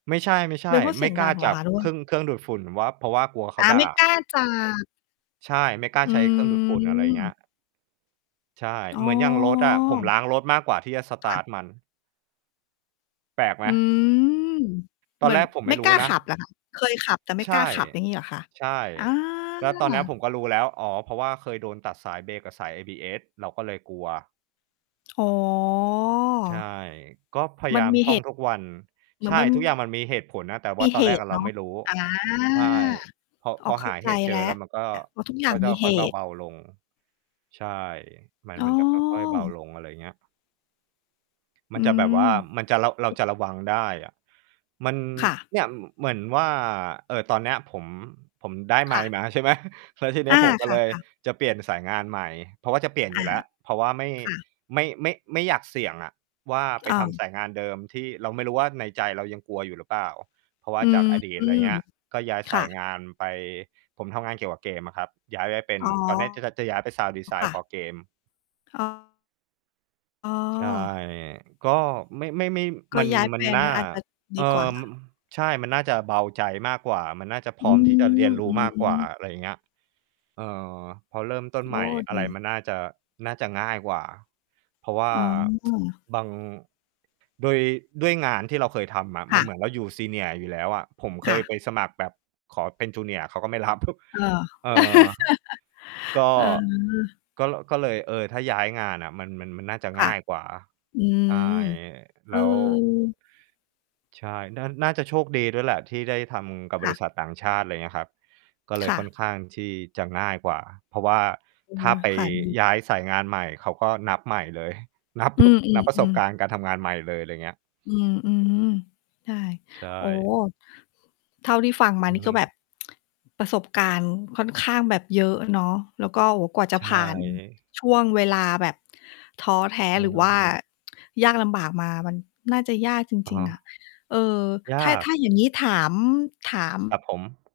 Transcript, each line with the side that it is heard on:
right: ไม่ใช่ ไม่ใช
left: ไม่
right: ่
left: พูดเ
right: ไ
left: ส
right: ม
left: ี
right: ่
left: ยง
right: ก
left: ด
right: ล
left: ั
right: ้า
left: งเหร
right: จ
left: อ
right: ั
left: ค
right: บ
left: ะ?
right: เครื่อง เครื่องดูดฝุ่นว่า เพราะว่ากลัวเข
left: อ
right: า
left: า
right: ด
left: ไม
right: ่
left: ่ก
right: า
left: ล้า จะ
right: ใช่ ไม่กล้า
left: อื
right: ใช้เครื่องดูดฝุ่น อะไรอย่างเงี้
left: ม
right: ย ใช่
left: อ๋
right: เหมือนอย่างรถอะ ผม
left: อ
right: ล้างรถมากกว่าที่จะ ส
left: ค
right: ต
left: ่
right: าร
left: ะ
right: ์ต มัน แปลกไห
left: อื
right: ม?
left: ม
right: ต
left: เห
right: อ
left: ม
right: น
left: ือ
right: แร
left: น
right: กผมไ
left: ไ
right: ม
left: ม่
right: ่ร
left: ก
right: ู้
left: ล้า
right: น
left: ข
right: ะ
left: ับ เหรอคะ? เคยขับแต่ไม่
right: ใช
left: ก
right: ่
left: ล้าขับ อย่างงี้เหรอคะ?
right: ใช่
left: อา
right: แล้วตอนเนี้ยผมก็รู้แล้ว อ้อ เพราะว่าเคยโดนตัดสายเบรก กับสาย ABS เราก็เลยกลัว
left: อ๋อ
right: ใช่ ก็พยา
left: มั
right: ย
left: น
right: าม
left: มี
right: ท
left: เ
right: ่
left: ห
right: อง
left: ตุ
right: ทุกวัน
left: เหม
right: ใ
left: ือ
right: ช
left: น
right: ่
left: มัน
right: ทุกอย่างมันมีเหตุผลนะ แต่ว
left: ม
right: ่
left: ี
right: าตอ
left: เห
right: นแรก
left: ต
right: อ
left: ุ
right: ะ
left: เ
right: เ
left: น
right: รา
left: าะ
right: ไม่รู้
left: อา
right: ใช่ พอ
left: อ๋
right: พ
left: อ
right: อ
left: เข
right: ห
left: ้า
right: า
left: ใจ
right: เหตุเจ
left: แล้
right: อ
left: ว
right: แล้วมันก็
left: เพราะทุกอย่
right: ก
left: า
right: ็
left: ง
right: จ่
left: มี
right: อ ค
left: เห
right: ่อยเ
left: ตุ
right: บา ๆ ลง ใช่ มัน
left: อ้
right: มันจะค่อย ๆ เบา
left: อ
right: ลง อะไรอย่างเงี้ย ม
left: อ
right: ั
left: ื
right: นจะแบบว่า มันจะ เรา เรา
left: ม
right: จะระวังได้อะ มัน
left: ค่ะ
right: เนี้ย เหมือนว่า เอ่อ ตอนเนี้ยผม ผมได้ไ
left: ค
right: ม
left: ่
right: ค์
left: ะ
right: มา ใช่ไหม แล้วทีน
left: อ
right: ี้
left: า
right: ผม ก็
left: ค่
right: เ
left: ะ
right: ลย
left: ค่ะ
right: จะเปลี่ยนสายงานใหม่ เพราะว่าจะเปลี่ยน
left: อ
right: อยู
left: า
right: ่แล้ว เพราะว่าไม่
left: ค่ะ
right: ไม่ ไม่ ไม่อยากเสี่ยงอะ ว่าไป
left: อา
right: ทำสายงานเดิมที่เราไม่รู้ว่า ในใจเรายังกลัวอยู่หรือเปล่า เพราะว่
left: อ
right: า
left: ื
right: จา
left: ม
right: กอดีต อะไรเงี้ย ก็ย้าย
left: ค
right: ส
left: ่
right: าย
left: ะ
right: งานไป ผมทำงานเกี่ยวกับเกมอะครับ ย้ายได้เป็น
left: อ๋อ
right: ตอนจะ จะ จะย้ายไป Sound
left: ค
right: Design
left: ่ะ
right: for Game
left: อ้อ อ๋อ
right: ใช่ ก็ ไม่ ไม่ ไม่
left: ก
right: ม
left: ็
right: ัน
left: ย้าย
right: ม
left: แฟ
right: ัน
left: น
right: น่
left: น
right: า
left: ั้น อาจจะด
right: เอ่
left: ี กว่
right: อ
left: า
right: ใช่ มันน่าจะเบาใจมากกว่า มันน่าจะพ
left: อ
right: ร
left: ื
right: ้อม
left: ม
right: ที่จะเรียนร
left: อ
right: ู
left: ื
right: ้มากกว
left: ม
right: ่า
left: ๆ
right: อะไรอย่างเงี้ย เออ พอเริ่มต้น
left: โ
right: ใ
left: อ
right: หม
left: ้
right: ่ อ
left: ด
right: ะไร
left: ี
right: มันน่าจะ น่าจะง่ายกว่า เพราะว่า
left: อ๋อ
right: บาง ด้วย ด้วยงานที่เราเคยทำอะ
left: ค
right: มั
left: ่
right: นเหม
left: ะ
right: ือนเราอยู่ senior อยู่แล้วอะ ผมเค
left: ค่
right: ย
left: ะ
right: ไปสมัครแบบขอเป็น junior เขาก็ไม่ รับ
left: เออ
right: เออ ก็
left: เออ
right: ก็ ก็เลย เอ่อ ถ้าย้ายงานอะ มัน มัน มันน่าจะ
left: ค
right: ง
left: ่ะ
right: ่ายกว่า
left: อื
right: ใช่
left: ม เ
right: แล
left: อ
right: ้ว
left: อ
right: ใช่ น่า น่าจะโชคดีด้วยแหละ ที่ได้ทำกับ
left: ค
right: บ
left: ่
right: ร
left: ะ
right: ิษัทต่างชาติ อะไรอย่างเงี้ยครับ ก็เล
left: ค
right: ย
left: ่
right: ค่อน
left: ะ
right: ข้างที่จะง่ายกว่า เพราะว่า
left: อื
right: ถ้
left: ม
right: าไปย้ายสายงานใหม่เขา ก็นับใหม่เลย นับ
left: อื
right: นับประสบ
left: อ
right: ก
left: ๆ ๆ
right: ารณ์การทำงานใหม่เลย อะไรอย่างเงี้ย
left: อือ อืม ใช่
right: ใช
left: โอ้
right: ่
left: เท่าที่ฟังมา
right: อื
left: นี
right: อ
left: ่
right: ฮ
left: ก็แบ
right: ึ
left: บ ประสบการณ์ค่อนข้างแบบ เยอะเนาะ แล้วก็ โอ้ กว่าจะ
right: ใช
left: ผ่าน
right: ่
left: ช่วงเวลาแบบ ท้อแท้
right: อื
left: หร
right: อ
left: ือ
right: ฮ
left: ว่า
right: ึ
left: ยากลำบากมา มันน่าจะยากจ
right: อะ
left: ริ
right: ฮ
left: ง
right: ะ
left: ๆ อะ เอ่อ
right: ย
left: ถ้
right: า
left: า
right: ก
left: ถ้าอย่างนี้ถาม ถาม
right: ครับผม